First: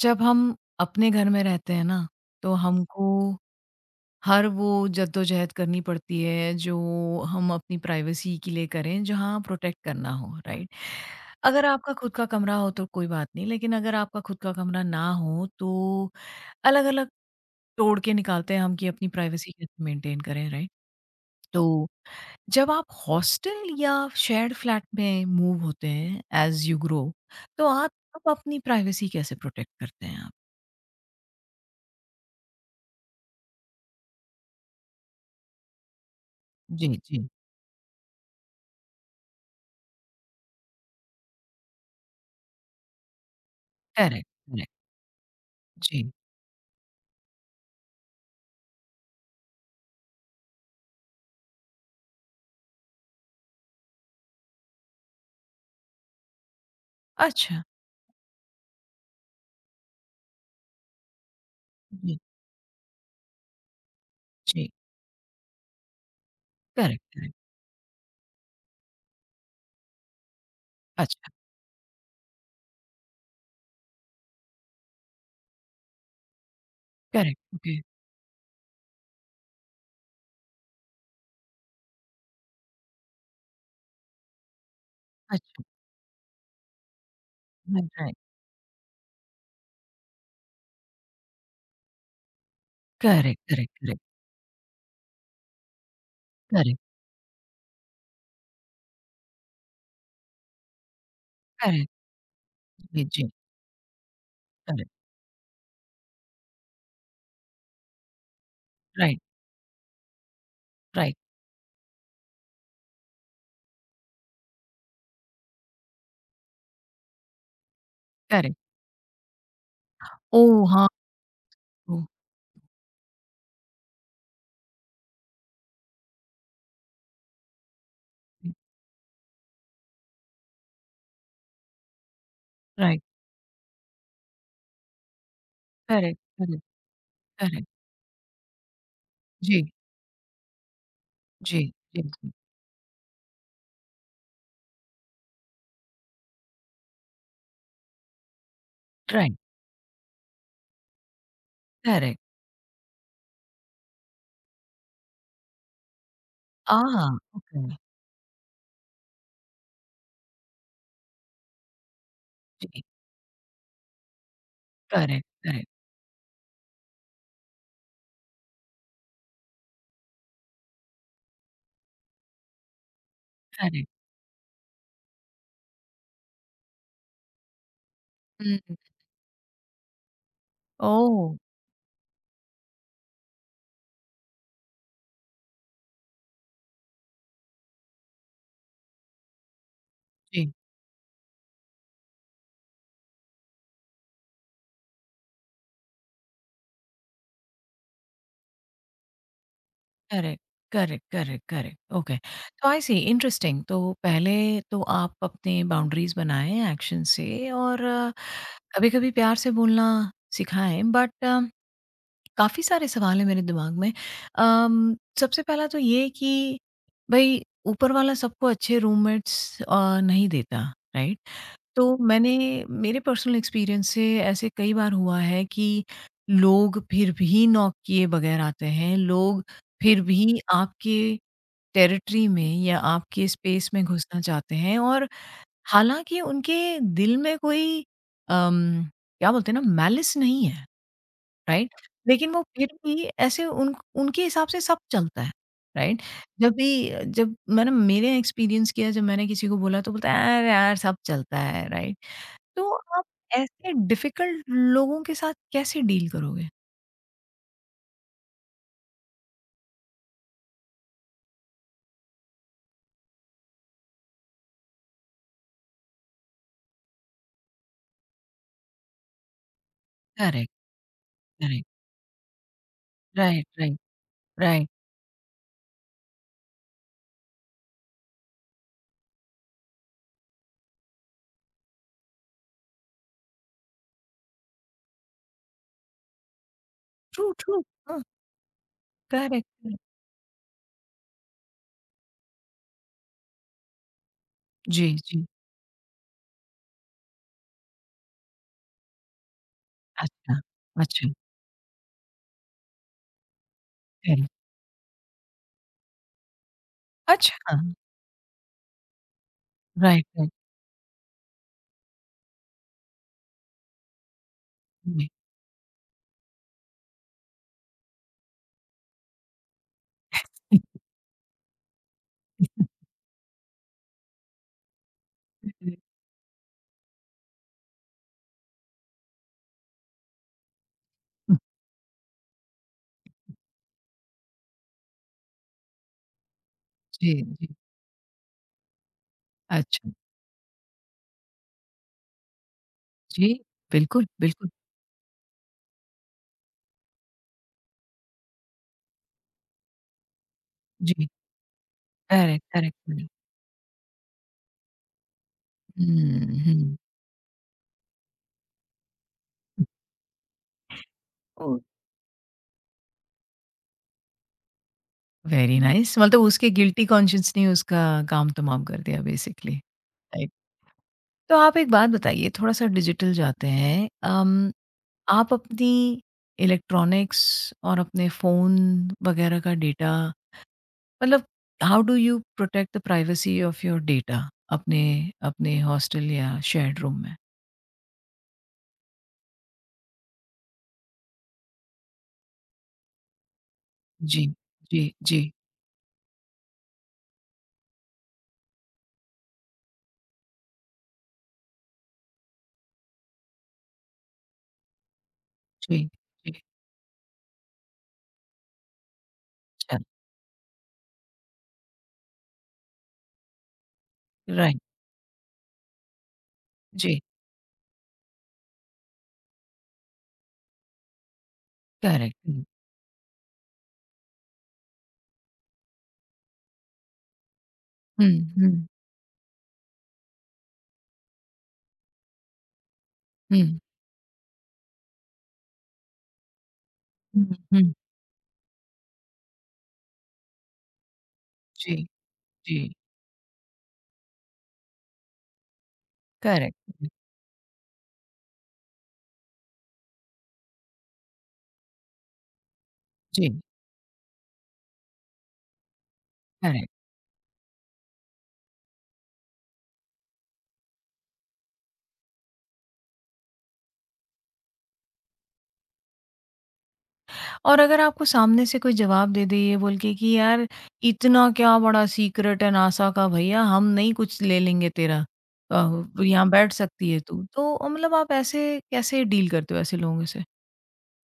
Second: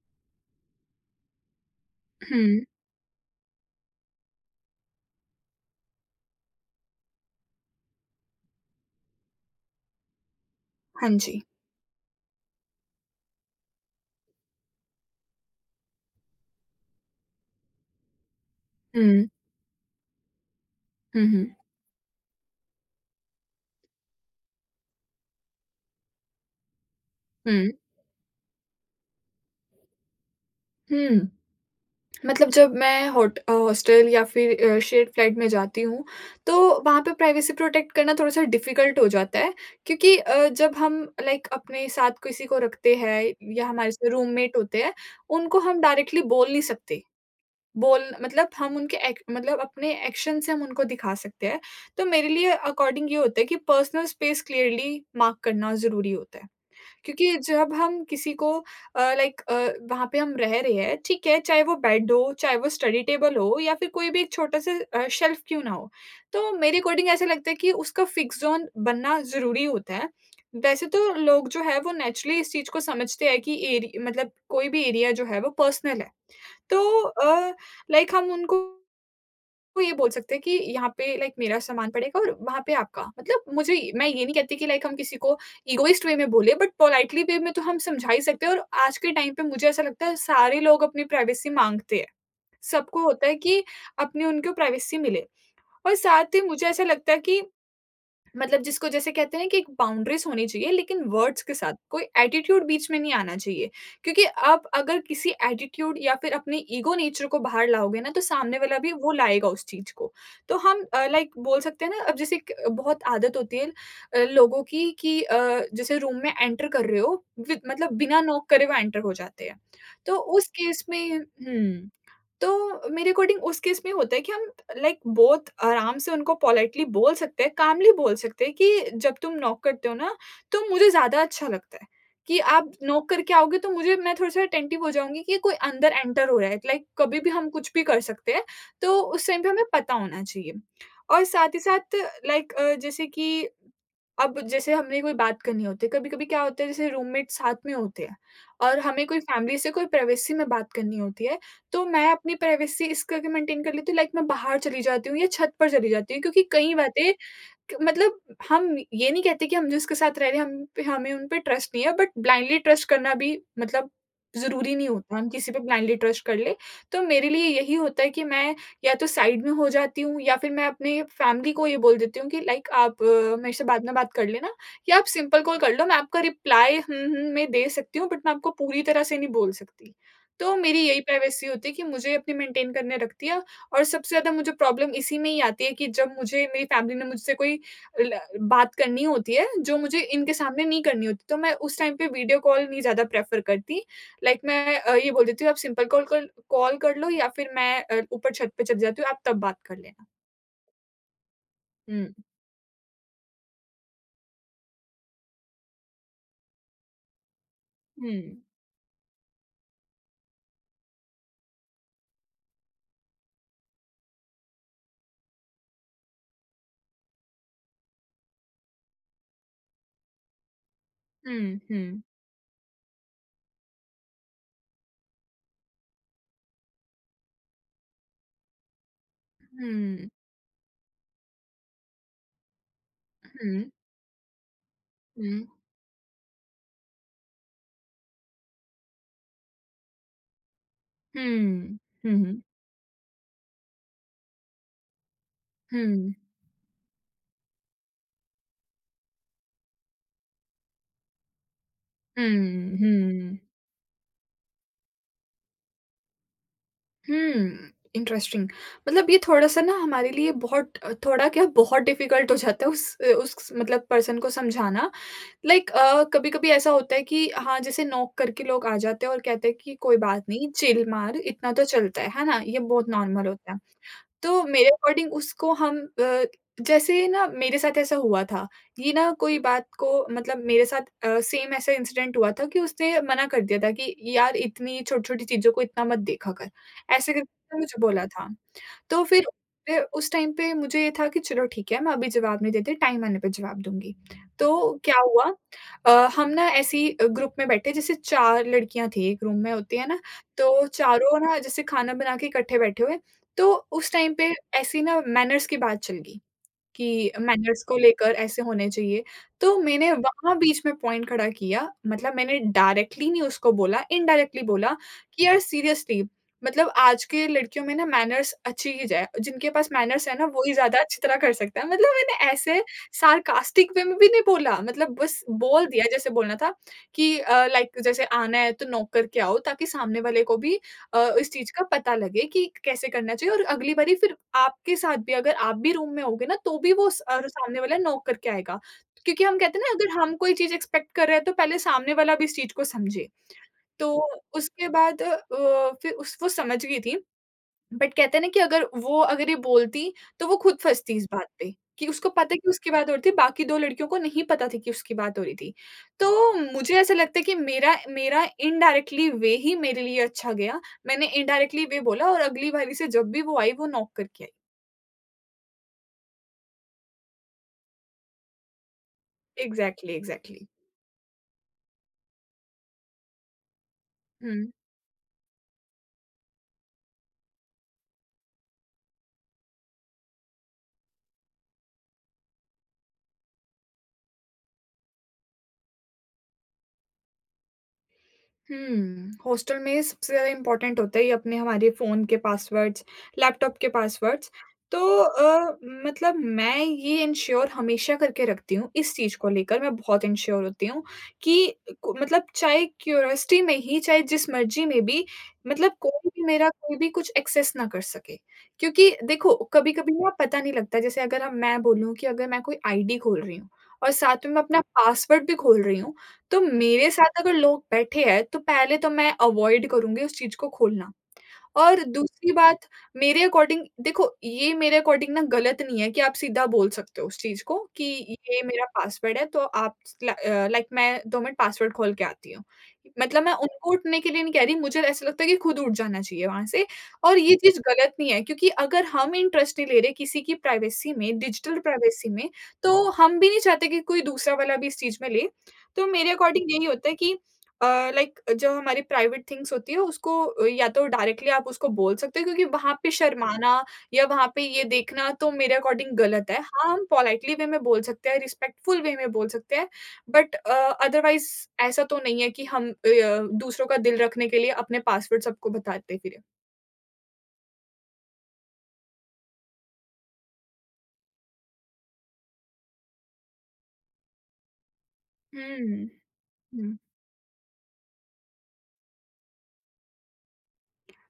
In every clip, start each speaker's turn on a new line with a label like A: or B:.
A: जब हम अपने घर में रहते हैं ना, तो
B: हुँ।
A: हमको हर वो जद्दोजहद करनी पड़ती है जो हम अपनी प्राइवेसी के लिए करें, जहाँ प्रोटेक्ट करना हो, राइट?
B: हाँ जी।
A: अगर आपका खुद का कमरा हो तो कोई बात नहीं, लेकिन अगर आपका खुद का कमरा ना हो तो अलग-अलग तोड़ के निकालते हैं हम कि अपनी
B: हुँ।
A: प्राइवेसी कैसे मेंटेन करें, राइट?
B: हुँ, हुँ।
A: तो जब आप हॉस्टल या शेयर्ड फ्लैट में मूव होते हैं, एज़ यू ग्रो, तो
B: हुँ।
A: आप तब अपनी प्राइवेसी कैसे प्रोटेक्ट करते हैं आप?
B: हुँ। मतलब जब मैं हॉस्टल या फिर शेयर्ड फ्लाइट में जाती हूँ, तो
A: जी,
B: वहाँ पे
A: जी।
B: प्राइवेसी प्रोटेक्ट करना थोड़ा-सा डिफ़िकल्ट हो जाता है क्योंकि जब हम लाइक अपने साथ किसी को रखते हैं या हमारे से
A: करेक्ट,
B: रूममेट
A: करेक्ट,
B: होते हैं, उनको हम
A: जी।
B: डायरेक्टली बोल नहीं सकते। बोल मतलब हम उनके एक मतलब अपने एक्शन से हम उनको दिखा सकते हैं। तो मेरे लिए अकॉर्डिंग ये होता है कि पर्सनल स्पेस क्लियरली मार्क करना ज़रूरी होता है। क्योंकि
A: अच्छा,
B: जब हम किसी को लाइक वहाँ पे हम रह रहे हैं, ठीक है, चाहे वो बेड
A: जी,
B: हो, चाहे वो स्टडी टेबल हो या फिर कोई भी एक
A: जी,
B: छोटा-सा शेल्फ़ क्यों ना हो। तो मेरे
A: करेक्ट,
B: अकॉर्डिंग ऐसा
A: करेक्ट,
B: लगता है कि उसका फ़िक्स ज़ोन बनना ज़रूरी होता है। वैसे तो
A: अच्छा,
B: लोग जो है वो नेचुरली इस चीज़ को समझते हैं कि एरि मतलब कोई भी एरिया जो है वो पर्सनल है। तो
A: करेक्ट, ओके,
B: लाइक हम उनको तो ये बोल सकते हैं कि यहाँ पे लाइक मेरा सामान पड़ेगा और वहाँ पे आपका। मतलब मुझे मैं ये नहीं कहती कि लाइक हम किसी को
A: अच्छा,
B: इगोइस्ट वे में बोले बट पोलाइटली वे में तो हम
A: राइट,
B: समझा
A: राइट,
B: ही सकते हैं और आज के टाइम पे मुझे ऐसा लगता है सारे लोग अपनी प्राइवेसी माँगते हैं। सबको होता है
A: करेक्ट,
B: कि
A: करेक्ट, करेक्ट,
B: अपनी उनको प्राइवेसी मिले और साथ ही मुझे
A: करेक्ट,
B: ऐसा लगता है कि मतलब जिसको जैसे कहते हैं ना कि एक बाउंड्रीज़ होनी चाहिए लेकिन वर्ड्स के साथ,
A: करेक्ट,
B: कोई एटीट्यूड बीच में
A: जी,
B: नहीं
A: जी,
B: आना चाहिए। क्योंकि आप
A: करेक्ट,
B: अगर किसी एटीट्यूड या फिर अपने ईगो नेचर को बाहर लाओगे ना, तो सामने वाला भी वो
A: राइट,
B: लाएगा उस चीज़ को। तो हम
A: राइट,
B: लाइक बोल सकते हैं ना अब जैसे एक बहुत आदत होती है लोगों की कि जैसे रूम में एंटर कर रहे हो, वि मतलब बिना नॉक
A: करेक्ट,
B: करे वो एंटर हो जाते हैं। तो उस
A: ओह!
B: केस
A: हाँ,
B: में हुँ।
A: ओह!
B: तो मेरे अकॉर्डिंग उस केस में होता है कि हम लाइक बहुत आराम से उनको पोलाइटली बोल सकते हैं, कामली बोल सकते हैं कि जब तुम नॉक करते हो ना, तो मुझे ज़्यादा अच्छा लगता है कि आप
A: राइट,
B: नॉक करके आओगे तो मुझे मैं थोड़ा-सा अटेंटिव हो जाऊँगी कि कोई अंदर
A: करेक्ट,
B: एंटर हो रहा है।
A: करेक्ट,
B: लाइक कभी भी हम
A: करेक्ट,
B: कुछ भी कर सकते हैं, तो उस टाइम पे हमें
A: जी,
B: पता होना चाहिए। और साथ ही
A: जी,
B: साथ
A: जी, जी,
B: लाइक जैसे कि अब जैसे हमने कोई बात करनी होती है, कभी-कभी क्या होता है जैसे रूममेट साथ में होते हैं और हमें कोई
A: राइट,
B: फैमिली से कोई प्राइवेसी में बात करनी होती है, तो मैं
A: करेक्ट,
B: अपनी प्राइवेसी इस करके मेंटेन कर लेती हूँ लाइक मैं बाहर चली जाती हूँ या छत पर चली जाती हूँ क्योंकि कई
A: आह!
B: बातें
A: ओके,
B: क मतलब हम ये नहीं कहते कि हम जिसके साथ रह रहे हैं, हम पे हमें उन पे ट्रस्ट नहीं है, बट ब्लाइंडली
A: जी,
B: ट्रस्ट करना भी मतलब ज़रूरी नहीं होता,
A: करेक्ट,
B: हम किसी पे
A: करेक्ट,
B: ब्लाइंडली ट्रस्ट कर लें। तो मेरे लिए यही होता है कि मैं या तो साइड में हो जाती हूँ या फिर मैं अपने फैमिली को ये बोल देती हूँ कि लाइक आप मेरे से बाद
A: करेक्ट,
B: में बात कर लेना या आप सिंपल कॉल कर लो, मैं आपका रिप्लाई हुँ, हुँ में दे सकती हूँ बट मैं आपको
A: हुँ,
B: पूरी तरह से नहीं बोल सकती। तो मेरी यही
A: ओह!
B: प्राइवेसी होती है कि मुझे अपनी मेंटेन करने रखती है और सबसे ज़्यादा मुझे प्रॉब्लम इसी में ही आती है कि जब मुझे मेरी फैमिली ने मुझसे कोई ल बात करनी होती है, जो मुझे इनके
A: जी।
B: सामने नहीं करनी होती, तो मैं उस टाइम पे वीडियो कॉल नहीं ज़्यादा प्रेफ़र करती। लाइक मैं ये बोल देती हूँ, "आप सिंपल कॉल कर लो या फिर मैं ऊपर छत पे चली जाती हूँ, आप तब बात कर लेना।"
A: करेक्ट, करेक्ट, करेक्ट, करेक्ट,
B: हुँ,
A: ओके। तो आई सी इंटरेस्टिंग तो पहले तो आप अपने बाउंड्रीज़ बनाएँ एक्शन से और
B: हुँ,
A: कभी-कभी प्यार से बोलना सिखाएँ बट काफ़ी सारे सवाल हैं मेरे दिमाग में। सबसे पहला तो ये कि भई ऊपर वाला सबको अच्छे रूममेट्स नहीं देता, राइट?
B: हुँ,
A: तो
B: हुँ,
A: मैंने मेरे पर्सनल एक्सपीरियंस से ऐसे कई बार हुआ है कि लोग फिर भी नॉक किए बगैर आते हैं। लोग फिर
B: हुँ,
A: भी आपके टेरिटरी में या आपके स्पेस
B: हुँ,
A: में घुसना चाहते हैं और
B: हुँ,
A: हालाँकि उनके दिल में कोई अम, क्या बोलते हैं ना मैलिस नहीं है, राइट?
B: हुँ,
A: लेकिन वो
B: हुँ,
A: फिर भी ऐसे उन उनके हिसाब से सब चलता है, राइट?
B: हुँ,
A: जब भी जब मैंने मेरे एक्सपीरियंस किया जब मैंने किसी को बोला तो बोलता है, "अरे यार! सब चलता है," राइट? तो
B: हुँ,
A: आप
B: हुँ,
A: ऐसे डिफिकल्ट लोगों के साथ कैसे डील करोगे?
B: हुँ। इंटरेस्टिंग। मतलब ये थोड़ा-सा ना हमारे लिए बहुत थोड़ा क्या बहुत डिफ़िकल्ट हो जाता है उस मतलब पर्सन को समझाना लाइक कभी-कभी ऐसा होता है कि हाँ, जैसे नॉक करके लोग आ जाते हैं और कहते हैं कि कोई बात
A: करेक्ट,
B: नहीं, चिल मार, इतना तो
A: करेक्ट।
B: चलता है ना? ये बहुत नॉर्मल
A: राइट,
B: होता है।
A: राइट,
B: तो
A: राइट।
B: मेरे अकॉर्डिंग उसको हम जैसे ना मेरे साथ ऐसा हुआ था, ये ना कोई बात को मतलब मेरे साथ सेम ऐसा इंसिडेंट हुआ था कि उसने मना कर दिया था कि यार इतनी छोटी-छोटी चीज़ों को इतना मत देखा कर, ऐसे
A: ट्रू,
B: करके उसने
A: ट्रू।
B: मुझे
A: हाँ,
B: बोला था। तो फिर
A: करेक्ट, करेक्ट।
B: फिर उस टाइम पे मुझे ये था कि चलो ठीक है, मैं अभी जवाब नहीं देती, टाइम आने पे जवाब दूँगी। तो
A: जी,
B: क्या हुआ
A: जी।
B: हम ना ऐसे ही ग्रुप में बैठे जैसे 4 लड़कियाँ थी, एक रूम में होती है ना,
A: अच्छा,
B: तो
A: अच्छा।
B: चारों ना जैसे खाना बना के इकट्ठे बैठे हुए, तो उस टाइम
A: करेक्ट।
B: पे ऐसी ना मैनर्स की बात चल गई। कि
A: अच्छा।
B: मैनर्स
A: हाँ,
B: को लेकर ऐसे होने चाहिए। तो मैंने
A: राइट, राइट।
B: वहाँ बीच में पॉइंट खड़ा किया, मतलब मैंने डायरेक्टली नहीं उसको बोला, इनडायरेक्टली बोला
A: जी।
B: कि यार सीरियसली मतलब आज के लड़कियों में ना मैनर्स अच्छी ही जाए, जिनके पास मैनर्स है ना वो ही ज़्यादा अच्छी तरह कर सकता है। मतलब मैंने ऐसे सार्कास्टिक वे में भी नहीं बोला, मतलब बस बोल दिया जैसे बोलना था कि लाइक जैसे आना है तो नॉक करके आओ ताकि सामने वाले को भी इस चीज़ का पता लगे कि कैसे करना चाहिए और अगली बारी फिर आपके साथ भी अगर आप भी रूम में होगे ना, तो भी
A: जी, जी।
B: सामने वाला नॉक करके आएगा। क्योंकि हम कहते हैं ना
A: अच्छा,
B: अगर हम कोई चीज़ एक्सपेक्ट कर रहे हैं, तो पहले सामने वाला भी इस चीज़ को समझे।
A: जी।
B: तो
A: बिल्कुल, बिल्कुल।
B: उसके बाद फिर उस वो समझ गई थी। बट कहते हैं ना कि अगर ये बोलती, तो वो खुद फँसती इस
A: जी।
B: बात पे, कि उसको पता है
A: करेक्ट,
B: कि उसकी
A: करेक्ट,
B: बात हो रही
A: करेक्ट।
B: थी, बाकी 2 लड़कियों को नहीं पता थी कि उसकी बात हो रही थी।
A: हुँ,
B: तो मुझे
A: हुँ।
B: ऐसा लगता है कि मेरा मेरा इनडायरेक्टली वे ही मेरे लिए अच्छा गया। मैंने
A: ओह,
B: इनडायरेक्टली वे बोला और अगली बारी से जब भी वो आई, वो नॉक करके आई।
A: वेरी नाइस मतलब उसके गिल्टी कॉन्शियस ने उसका काम तमाम कर दिया बेसिकली।
B: Exactly,
A: right.
B: एग्ज़ैक्टली।
A: तो आप एक बात बताइए थोड़ा-सा डिजिटल जाते हैं।
B: हुँ।
A: आप अपनी इलेक्ट्रॉनिक्स और अपने फ़ोन वग़ैरह का डेटा मतलब how do you protect the privacy of your data अपने अपने हॉस्टल या शेयर्ड रूम में?
B: हुँ, हॉस्टल में सबसे ज़्यादा इम्पोर्टेंट होता है ये अपने हमारे फ़ोन के पासवर्ड्स, लैपटॉप के
A: जी,
B: पासवर्ड्स। तो
A: जी, जी,
B: मतलब मैं ये इन्श्योर हमेशा करके रखती हूँ, इस चीज़ को लेकर मैं बहुत इन्श्योर होती हूँ कि को मतलब चाहे क्यूरियोसिटी में ही, चाहे जिस मर्ज़ी में भी मतलब
A: जी,
B: कोई भी
A: जी।
B: मेरा कोई भी कुछ एक्सेस ना कर सके। क्योंकि देखो
A: अच्छा,
B: कभी-कभी ना पता नहीं लगता जैसे अगर हम मैं बोलूँ कि अगर मैं कोई आईडी खोल रही हूँ और साथ में मैं
A: राइट,
B: अपना पासवर्ड भी खोल रही हूँ, तो मेरे
A: जी,
B: साथ अगर लोग बैठे हैं, तो पहले तो मैं अवॉइड करूँगी उस चीज़ को खोलना। और
A: करेक्ट।
B: दूसरी
A: हुँ,
B: बात मेरे अकॉर्डिंग देखो ये मेरे अकॉर्डिंग ना गलत नहीं है कि आप सीधा बोल सकते हो उस चीज़ को कि
A: हुँ,
B: ये मेरा
A: हुँ,
B: पासवर्ड है तो आप लाइक मैं 2 मिनट पासवर्ड खोल के आती हूँ। मतलब मैं
A: हुँ,
B: उनको उठने के लिए नहीं कह रही, मुझे ऐसा लगता है कि खुद उठ जाना चाहिए वहाँ से और
A: हुँ,
B: ये चीज़
A: हुँ,
B: गलत नहीं है क्योंकि अगर हम इंटरेस्ट नहीं ले रहे किसी की प्राइवेसी में, डिजिटल
A: जी,
B: प्राइवेसी में,
A: जी,
B: तो हम भी नहीं चाहते कि कोई दूसरा वाला भी इस चीज़ में ले। तो मेरे अकॉर्डिंग यही
A: करेक्ट,
B: होता है कि अ, लाइक जो हमारी प्राइवेट थिंग्स होती है उसको या तो डायरेक्टली आप उसको बोल सकते हो क्योंकि वहाँ पे
A: जी,
B: शर्माना या वहाँ पे ये देखना तो मेरे अकॉर्डिंग गलत है।
A: करेक्ट।
B: हाँ, हम पोलाइटली वे में बोल सकते हैं, रिस्पेक्टफुल वे में बोल सकते हैं बट अदरवाइज़ ऐसा तो नहीं है कि हम दूसरों का दिल रखने के लिए अपने पासवर्ड सबको बताते फिरें।
A: और अगर आपको सामने से कोई जवाब दे दे ये बोल के कि यार इतना क्या बड़ा सीक्रेट है नासा का भैया हम नहीं कुछ ले लेंगे तेरा
B: हुँ,
A: यहाँ बैठ
B: हुँ।
A: सकती है तू तो मतलब आप ऐसे कैसे डील करते हो ऐसे लोगों से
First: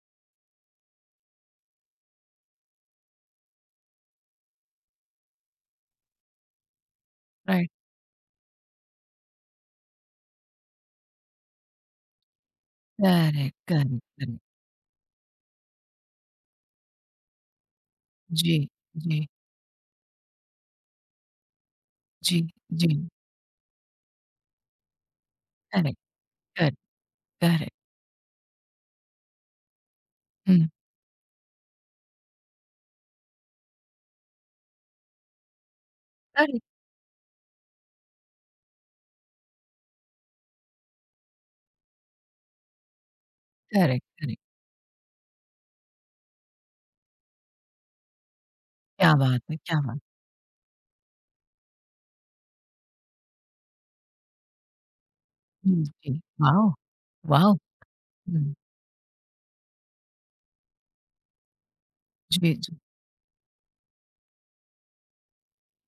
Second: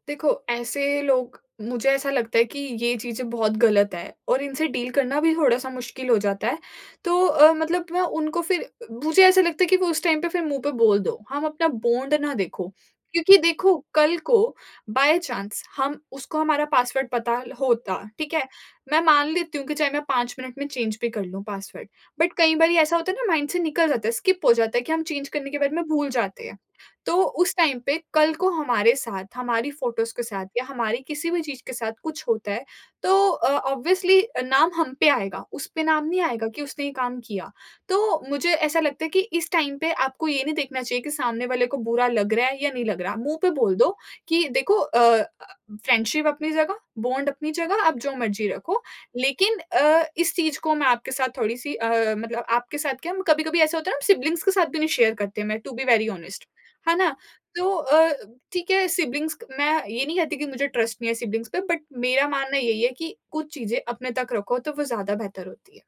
B: देखो, ऐसे लोग मुझे ऐसा लगता है कि ये चीज़ें बहुत गलत है और इनसे डील करना भी थोड़ा-सा मुश्किल हो जाता है। तो
A: राइट
B: मतलब मैं उनको फिर मुझे ऐसा लगता है कि वो उस टाइम पे फिर मुँह पे बोल दो, हम अपना बॉन्ड ना देखो। क्योंकि
A: करेक्ट
B: देखो,
A: करेक्ट
B: कल
A: करेक्ट
B: को बाय चांस हम उसको हमारा पासवर्ड पता होता, ठीक है?
A: जी
B: मैं
A: जी
B: मान लेती हूँ कि चाहे मैं 5 मिनट में चेंज भी कर लूँ पासवर्ड, बट
A: जी
B: कई बारी
A: जी
B: ऐसा होता है ना माइंड से निकल जाता है, स्किप हो जाता है कि हम चेंज करने के बाद में
A: करेक्ट
B: भूल जाते हैं।
A: करेक्ट
B: तो उस
A: करेक्ट
B: टाइम पे कल को हमारे साथ, हमारी फ़ोटोज़ के साथ या
A: हम्म
B: हमारी किसी भी चीज़ के साथ कुछ होता है, तो ऑब्वियसली नाम हम पे आएगा, उस पे नाम नहीं आएगा कि
A: करेक्ट
B: उसने ये काम किया। तो मुझे ऐसा लगता है कि इस टाइम पे आपको ये नहीं देखना चाहिए कि सामने वाले को बुरा लग रहा है या नहीं लग रहा। मुँह पे बोल दो
A: करेक्ट करेक्ट
B: कि देखो फ्रेंडशिप अपनी जगह, बॉन्ड अपनी जगह, आप जो मर्ज़ी रखो, लेकिन
A: क्या बात है,
B: इस चीज़ को मैं आपके साथ थोड़ी-सी मतलब आपके साथ क्या, कभी-कभी ऐसा होता है ना हम सिब्लिंग्स के साथ भी नहीं शेयर करते मैं टू बी वेरी
A: जी
B: ऑनेस्ट।
A: वाओ
B: है ना?
A: वाओ
B: तो
A: हम्म,
B: ठीक है सिब्लिंग्स क मैं ये नहीं कहती कि मुझे ट्रस्ट नहीं है सिब्लिंग्स पे बट मेरा
A: जी
B: मानना
A: जी
B: यही है कि कुछ चीज़ें अपने तक रखो तो वो ज़्यादा बेहतर होती है।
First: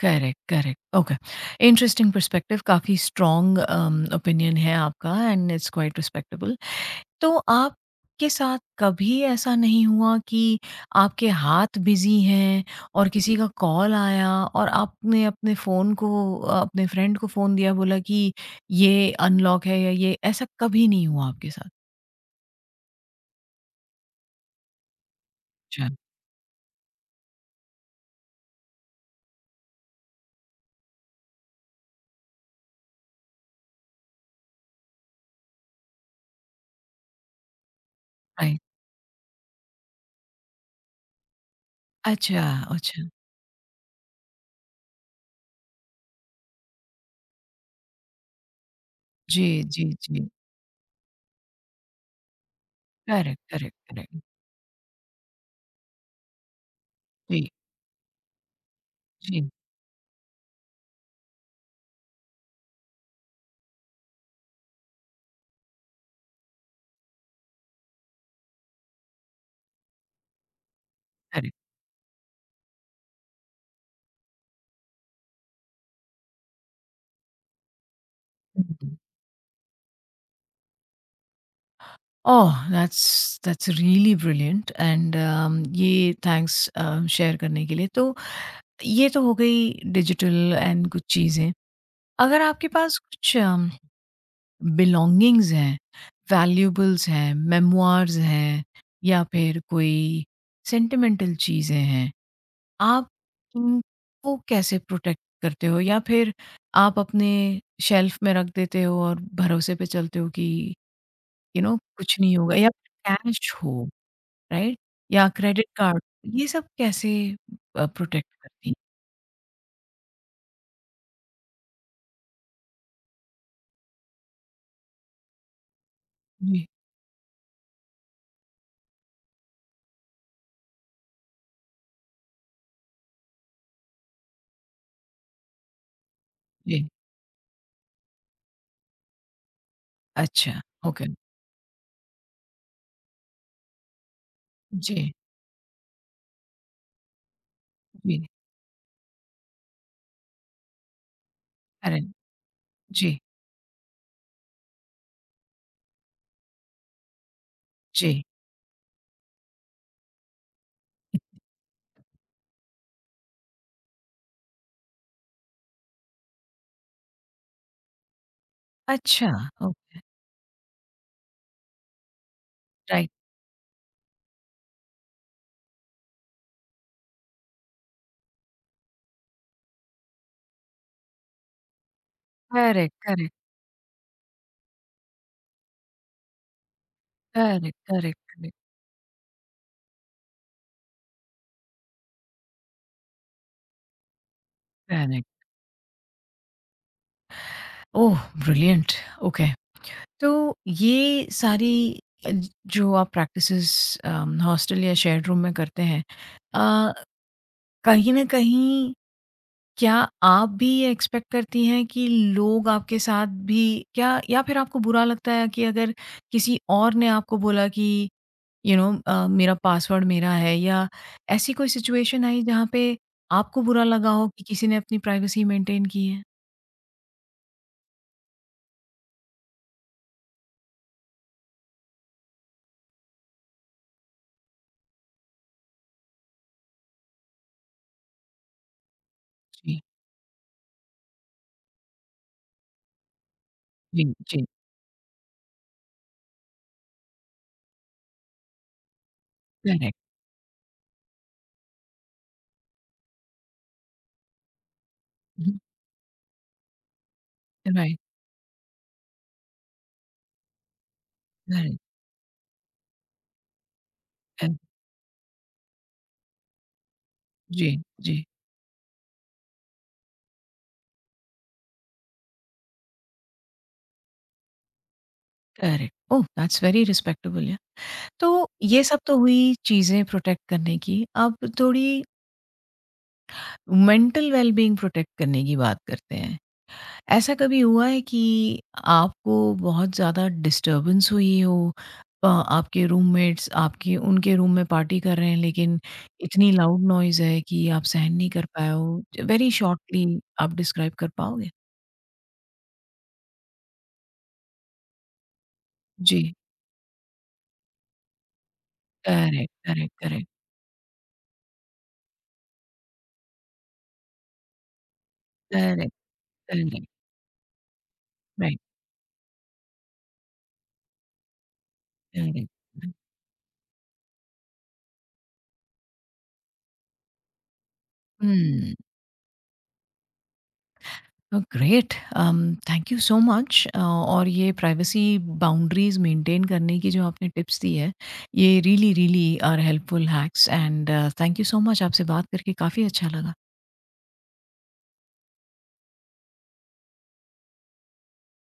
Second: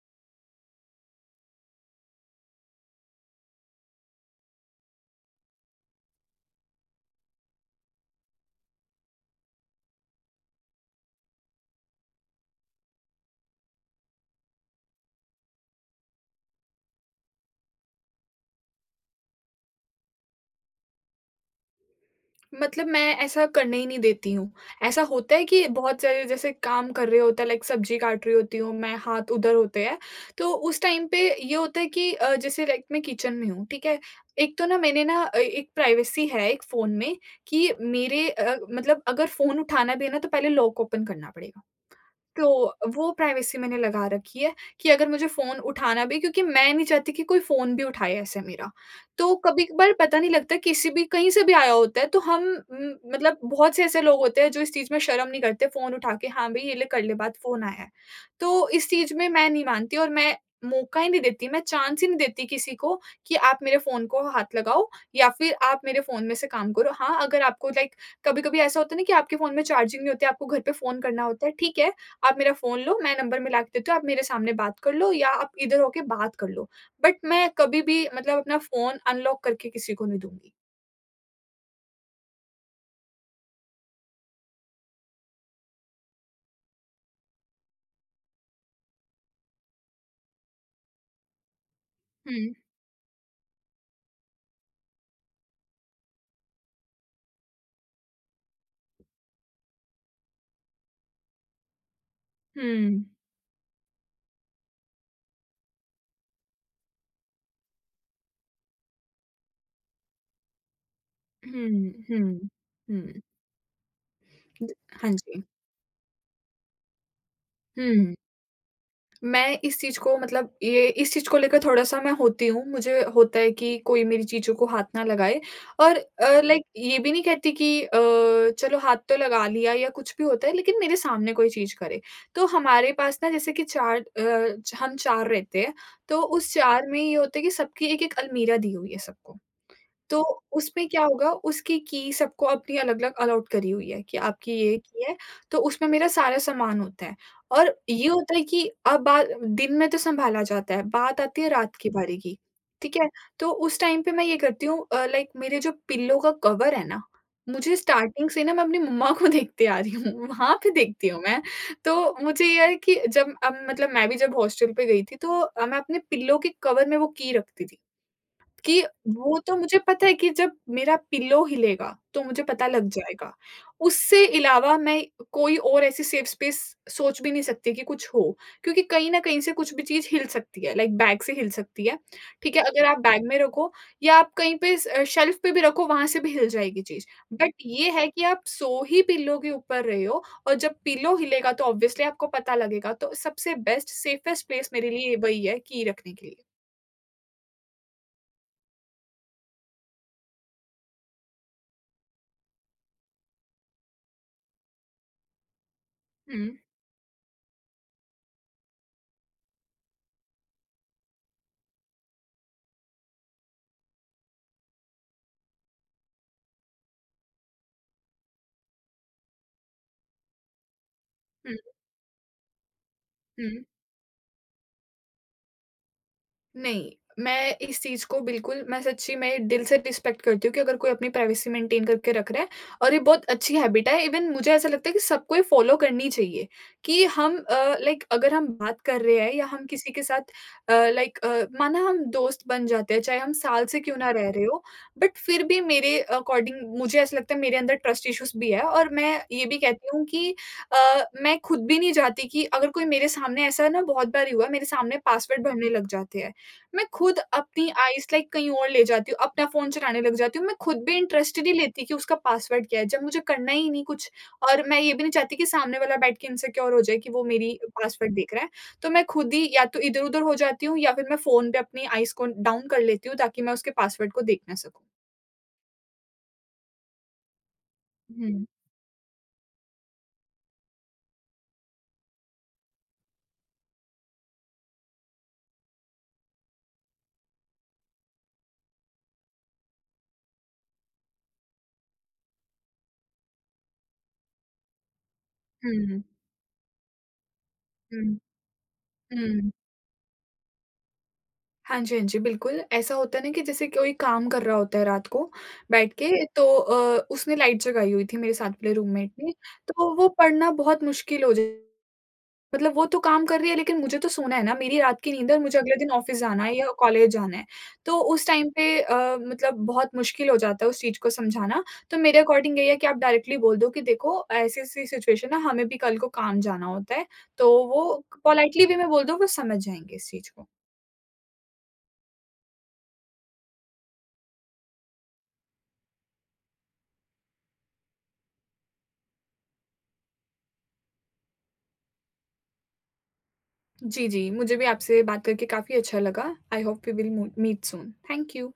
A: Correct, correct, okay. Interesting perspective काफ़ी स्ट्रॉन्ग ओपिनियन है आपका एंड इट्स क्वाइट रिस्पेक्टेबल। तो आपके साथ कभी ऐसा नहीं हुआ कि आपके हाथ बिज़ी हैं और किसी का कॉल आया और आपने अपने फ़ोन को अपने फ्रेंड को फ़ोन दिया बोला कि ये अनलॉक है या ये ऐसा कभी नहीं हुआ आपके साथ?
B: मतलब मैं ऐसा करने ही नहीं देती हूँ। ऐसा होता है कि
A: अच्छा।
B: बहुत सारे जैसे काम कर रहे होते हैं लाइक सब्ज़ी काट रही होती हूँ मैं, हाथ उधर होते हैं। तो उस टाइम पे ये होता है कि जैसे लाइक मैं किचन में हूँ, ठीक है? एक तो ना एक प्राइवेसी है एक फ़ोन में कि
A: राइट।
B: मतलब अगर फ़ोन उठाना भी है ना तो पहले लॉक ओपन करना पड़ेगा।
A: अच्छा,
B: तो
A: अच्छा।
B: वो प्राइवेसी मैंने लगा रखी है कि अगर मुझे फ़ोन उठाना भी क्योंकि मैं नहीं चाहती कि कोई फ़ोन भी उठाए ऐसे मेरा। तो
A: जी, जी,
B: कभी-कभार पता
A: जी।
B: नहीं लगता किसी भी कहीं से भी आया होता है तो हम मतलब
A: करेक्ट, करेक्ट,
B: बहुत से ऐसे लोग
A: करेक्ट।
B: होते हैं जो इस चीज़ में शर्म नहीं करते फ़ोन उठा के, "हाँ, भई ये ले कर ले बात,
A: जी,
B: फ़ोन आया है।" तो इस चीज़ में
A: जी,
B: मैं नहीं मानती और मैं मौका ही नहीं देती, मैं चांस ही नहीं देती किसी को कि आप मेरे फ़ोन को हाथ लगाओ या फिर आप मेरे फ़ोन में से काम करो। हाँ, अगर आपको लाइक कभी-कभी ऐसा होता है ना कि आपके फ़ोन में चार्जिंग नहीं होती, आपको घर पे फ़ोन करना होता है, ठीक है। आप मेरा फ़ोन लो, मैं नंबर मिला के देती हूँ, आप मेरे सामने बात कर लो या आप इधर होके बात कर लो। बट मैं कभी भी मतलब अपना
A: करेक्ट।
B: फ़ोन अनलॉक करके किसी को नहीं दूँगी।
A: Oh! That's that's really brilliant and ये थैंक्स शेयर करने के लिए। तो ये तो हो गई डिजिटल एंड कुछ चीज़ें। अगर
B: हुँ,
A: आपके पास कुछ बिलॉन्गिंग्स हैं, वैल्यूएबल्स हैं, मेमोइर्स हैं या फिर कोई सेंटिमेंटल चीज़ें हैं,
B: हुँ,
A: आप इनको कैसे प्रोटेक्ट करते हो? या फिर आप अपने शेल्फ में रख देते हो और भरोसे पे चलते हो कि यू नो
B: हुँ,
A: कुछ नहीं
B: हुँ,
A: होगा या
B: हुँ।
A: कैश हो?
B: The
A: right?
B: हाँ
A: या
B: जी।
A: क्रेडिट कार्ड, ये सब कैसे
B: हुँ।
A: प्रोटेक्ट करती हैं?
B: मैं इस चीज़ को मतलब ये इस चीज़ को लेकर थोड़ा-सा मैं होती हूँ। मुझे होता है कि कोई मेरी चीज़ों को हाथ ना लगाए और हुँ। लाइक
A: जी,
B: ये भी नहीं कहती कि चलो हाथ तो लगा लिया या कुछ भी होता है लेकिन मेरे सामने कोई चीज़ करे। तो हमारे पास ना जैसे कि हम 4 रहते हैं, तो उस 4
A: जी।
B: में ये होता है कि सबकी एक-एक अलमीरा दी हुई है सबको। तो
A: अच्छा,
B: उसमें क्या
A: ओके।
B: होगा उसकी की सबको अपनी अलग-अलग अलॉट करी हुई है कि आपकी ये की
A: जी,
B: है, तो उसमें मेरा सारा सामान होता है। और ये
A: जी।
B: होता है कि अब बात दिन में तो सँभाला जाता है, बात आती है रात की
A: करेक्ट,
B: बारी की, ठीक है?
A: जी,
B: तो उस टाइम पे मैं ये करती हूँ लाइक मेरे जो पिल्लो का कवर है ना, मुझे
A: जी।
B: स्टार्टिंग से ना मैं अपनी मम्मा को देखते आ रही हूँ, वहाँ पे देखती हूँ मैं। तो मुझे ये है कि जब अब मतलब मैं भी जब हॉस्टल पे गई थी तो मैं अपने पिल्लो के कवर में वो की रखती थी। कि
A: अच्छा,
B: वो तो मुझे
A: ओके,
B: पता है कि जब मेरा पिल्लो हिलेगा, तो मुझे पता लग
A: राइट।
B: जाएगा। उससे इलावा मैं कोई और ऐसी सेफ स्पेस सोच भी नहीं सकती कि कुछ हो, क्योंकि कहीं न कहीं से कुछ भी चीज़ हिल सकती है, लाइक बैग से हिल सकती है, ठीक है? अगर
A: करेक्ट,
B: आप बैग
A: करेक्ट,
B: में रखो या आप कहीं पे स अ, शेल्फ़ पे भी रखो, वहाँ से भी हिल जाएगी चीज़। बट
A: करेक्ट,
B: ये है
A: करेक्ट,
B: कि आप
A: करेक्ट,
B: सो ही पिल्लो के ऊपर रहे हो और जब पिल्लो हिलेगा तो ऑब्वियसली आपको पता लगेगा, तो सबसे बेस्ट सेफेस्ट प्लेस मेरे लिए
A: करेक्ट।
B: वही है की रखने के लिए।
A: ओह! Brilliant, okay. तो ये सारी अ, जो आप प्रैक्टिसेज़ हॉस्टल या शेयर्ड रूम में करते हैं
B: हुँ,
A: अ, कहीं न कहीं क्या आप भी ये एक्सपेक्ट करती हैं कि लोग आपके साथ भी क्या या फिर आपको बुरा लगता है कि अगर किसी और ने आपको बोला कि यू you नो मेरा पासवर्ड मेरा है या ऐसी
B: हुँ,
A: कोई सिचुएशन आई जहाँ पे आपको
B: हुँ।
A: बुरा लगा हो कि किसी ने अपनी प्राइवेसी मेंटेन की है?
B: नहीं, मैं इस चीज़ को बिल्कुल मैं सच्ची में दिल से रिस्पेक्ट करती हूँ कि अगर कोई अपनी प्राइवेसी मेंटेन करके रख रहा है और ये बहुत अच्छी हैबिट है। इवन मुझे ऐसा लगता है कि सबको ये फॉलो करनी चाहिए कि लाइक अगर हम बात कर रहे हैं या हम
A: जी,
B: किसी के साथ लाइक माना हम दोस्त बन जाते हैं, चाहे हम साल से क्यों
A: जी,
B: ना रह
A: जी,
B: रहे हो, बट फिर भी मेरे अकॉर्डिंग मुझे ऐसा लगता है मेरे अंदर ट्रस्ट इश्यूज़ भी है और मैं ये भी कहती
A: करेक्ट,
B: हूँ कि मैं खुद भी नहीं चाहती कि अगर कोई मेरे सामने ऐसा ना बहुत बार ही हुआ है, मेरे सामने पासवर्ड
A: हुँ,
B: भरने लग जाते हैं। मैं खुद अपनी
A: राइट,
B: आईज़ लाइक कहीं और ले जाती हूँ, अपना फ़ोन चलाने लग जाती हूँ। मैं खुद भी इंटरेस्ट ही नहीं
A: राइट,
B: लेती कि उसका पासवर्ड क्या है, जब मुझे करना ही नहीं कुछ
A: अ,
B: और मैं ये भी नहीं चाहती कि सामने वाला बैठ के इनसिक्योर हो जाए कि वो मेरी
A: जी,
B: पासवर्ड
A: जी।
B: देख रहा है। तो मैं खुद ही या तो इधर-उधर हो जाती हूँ या फिर मैं फ़ोन पे अपनी आईज़ को डाउन कर लेती हूँ ताकि मैं उसके पासवर्ड को देख ना सकूँ।
A: Correct, oh! That's very respectable या।
B: हुँ।
A: तो ये सब तो हुई चीज़ें प्रोटेक्ट करने की, अब थोड़ी मेंटल वेलबींग प्रोटेक्ट करने की बात करते हैं। ऐसा कभी हुआ है कि आपको बहुत ज़्यादा डिस्टर्बेंस हुई हो आपके रूममेट्स आपके उनके रूम में पार्टी कर रहे हैं
B: हुँ,
A: लेकिन
B: हुँ।
A: इतनी लाउड नॉइज़ है कि आप सहन
B: हुँ,
A: नहीं कर पाए हो? वेरी
B: हुँ।
A: शॉर्टली आप डिस्क्राइब कर पाओगे?
B: हाँ जी, हाँ जी, बिल्कुल। ऐसा होता है ना कि जैसे कोई काम कर रहा होता है रात को बैठ के
A: जी,
B: तो उसने लाइट जगाई हुई थी मेरे साथ वाले रूममेट ने,
A: करेक्ट, करेक्ट,
B: तो वो
A: करेक्ट,
B: पढ़ना बहुत मुश्किल हो जाए मतलब वो तो काम कर रही है लेकिन मुझे तो सोना है ना, मेरी रात की नींद है और मुझे अगले दिन
A: करेक्ट,
B: ऑफ़िस जाना है या
A: करेक्ट,
B: कॉलेज जाना है। तो उस टाइम
A: राइट,
B: पे मतलब बहुत मुश्किल हो जाता है उस चीज़ को समझाना। तो मेरे
A: करेक्ट।
B: अकॉर्डिंग यही है कि आप डायरेक्टली बोल दो कि देखो ऐसी-ऐसी सिचुएशन है, हमें भी कल को काम जाना होता है, तो वो पोलाइटली
A: हुँ।
B: वे में बोल दो वो समझ जाएँगे इस चीज़ को।
A: Great thank you so much और ये प्राइवेसी बाउंड्रीज मेंटेन करने की जो आपने टिप्स दी है ये really really are helpful hacks and thank you so much आपसे बात करके काफ़ी अच्छा लगा
B: जी, जी। मुझे भी आपसे बात करके काफ़ी अच्छा लगा। आई होप वी विल मू मीट सून। Thank you.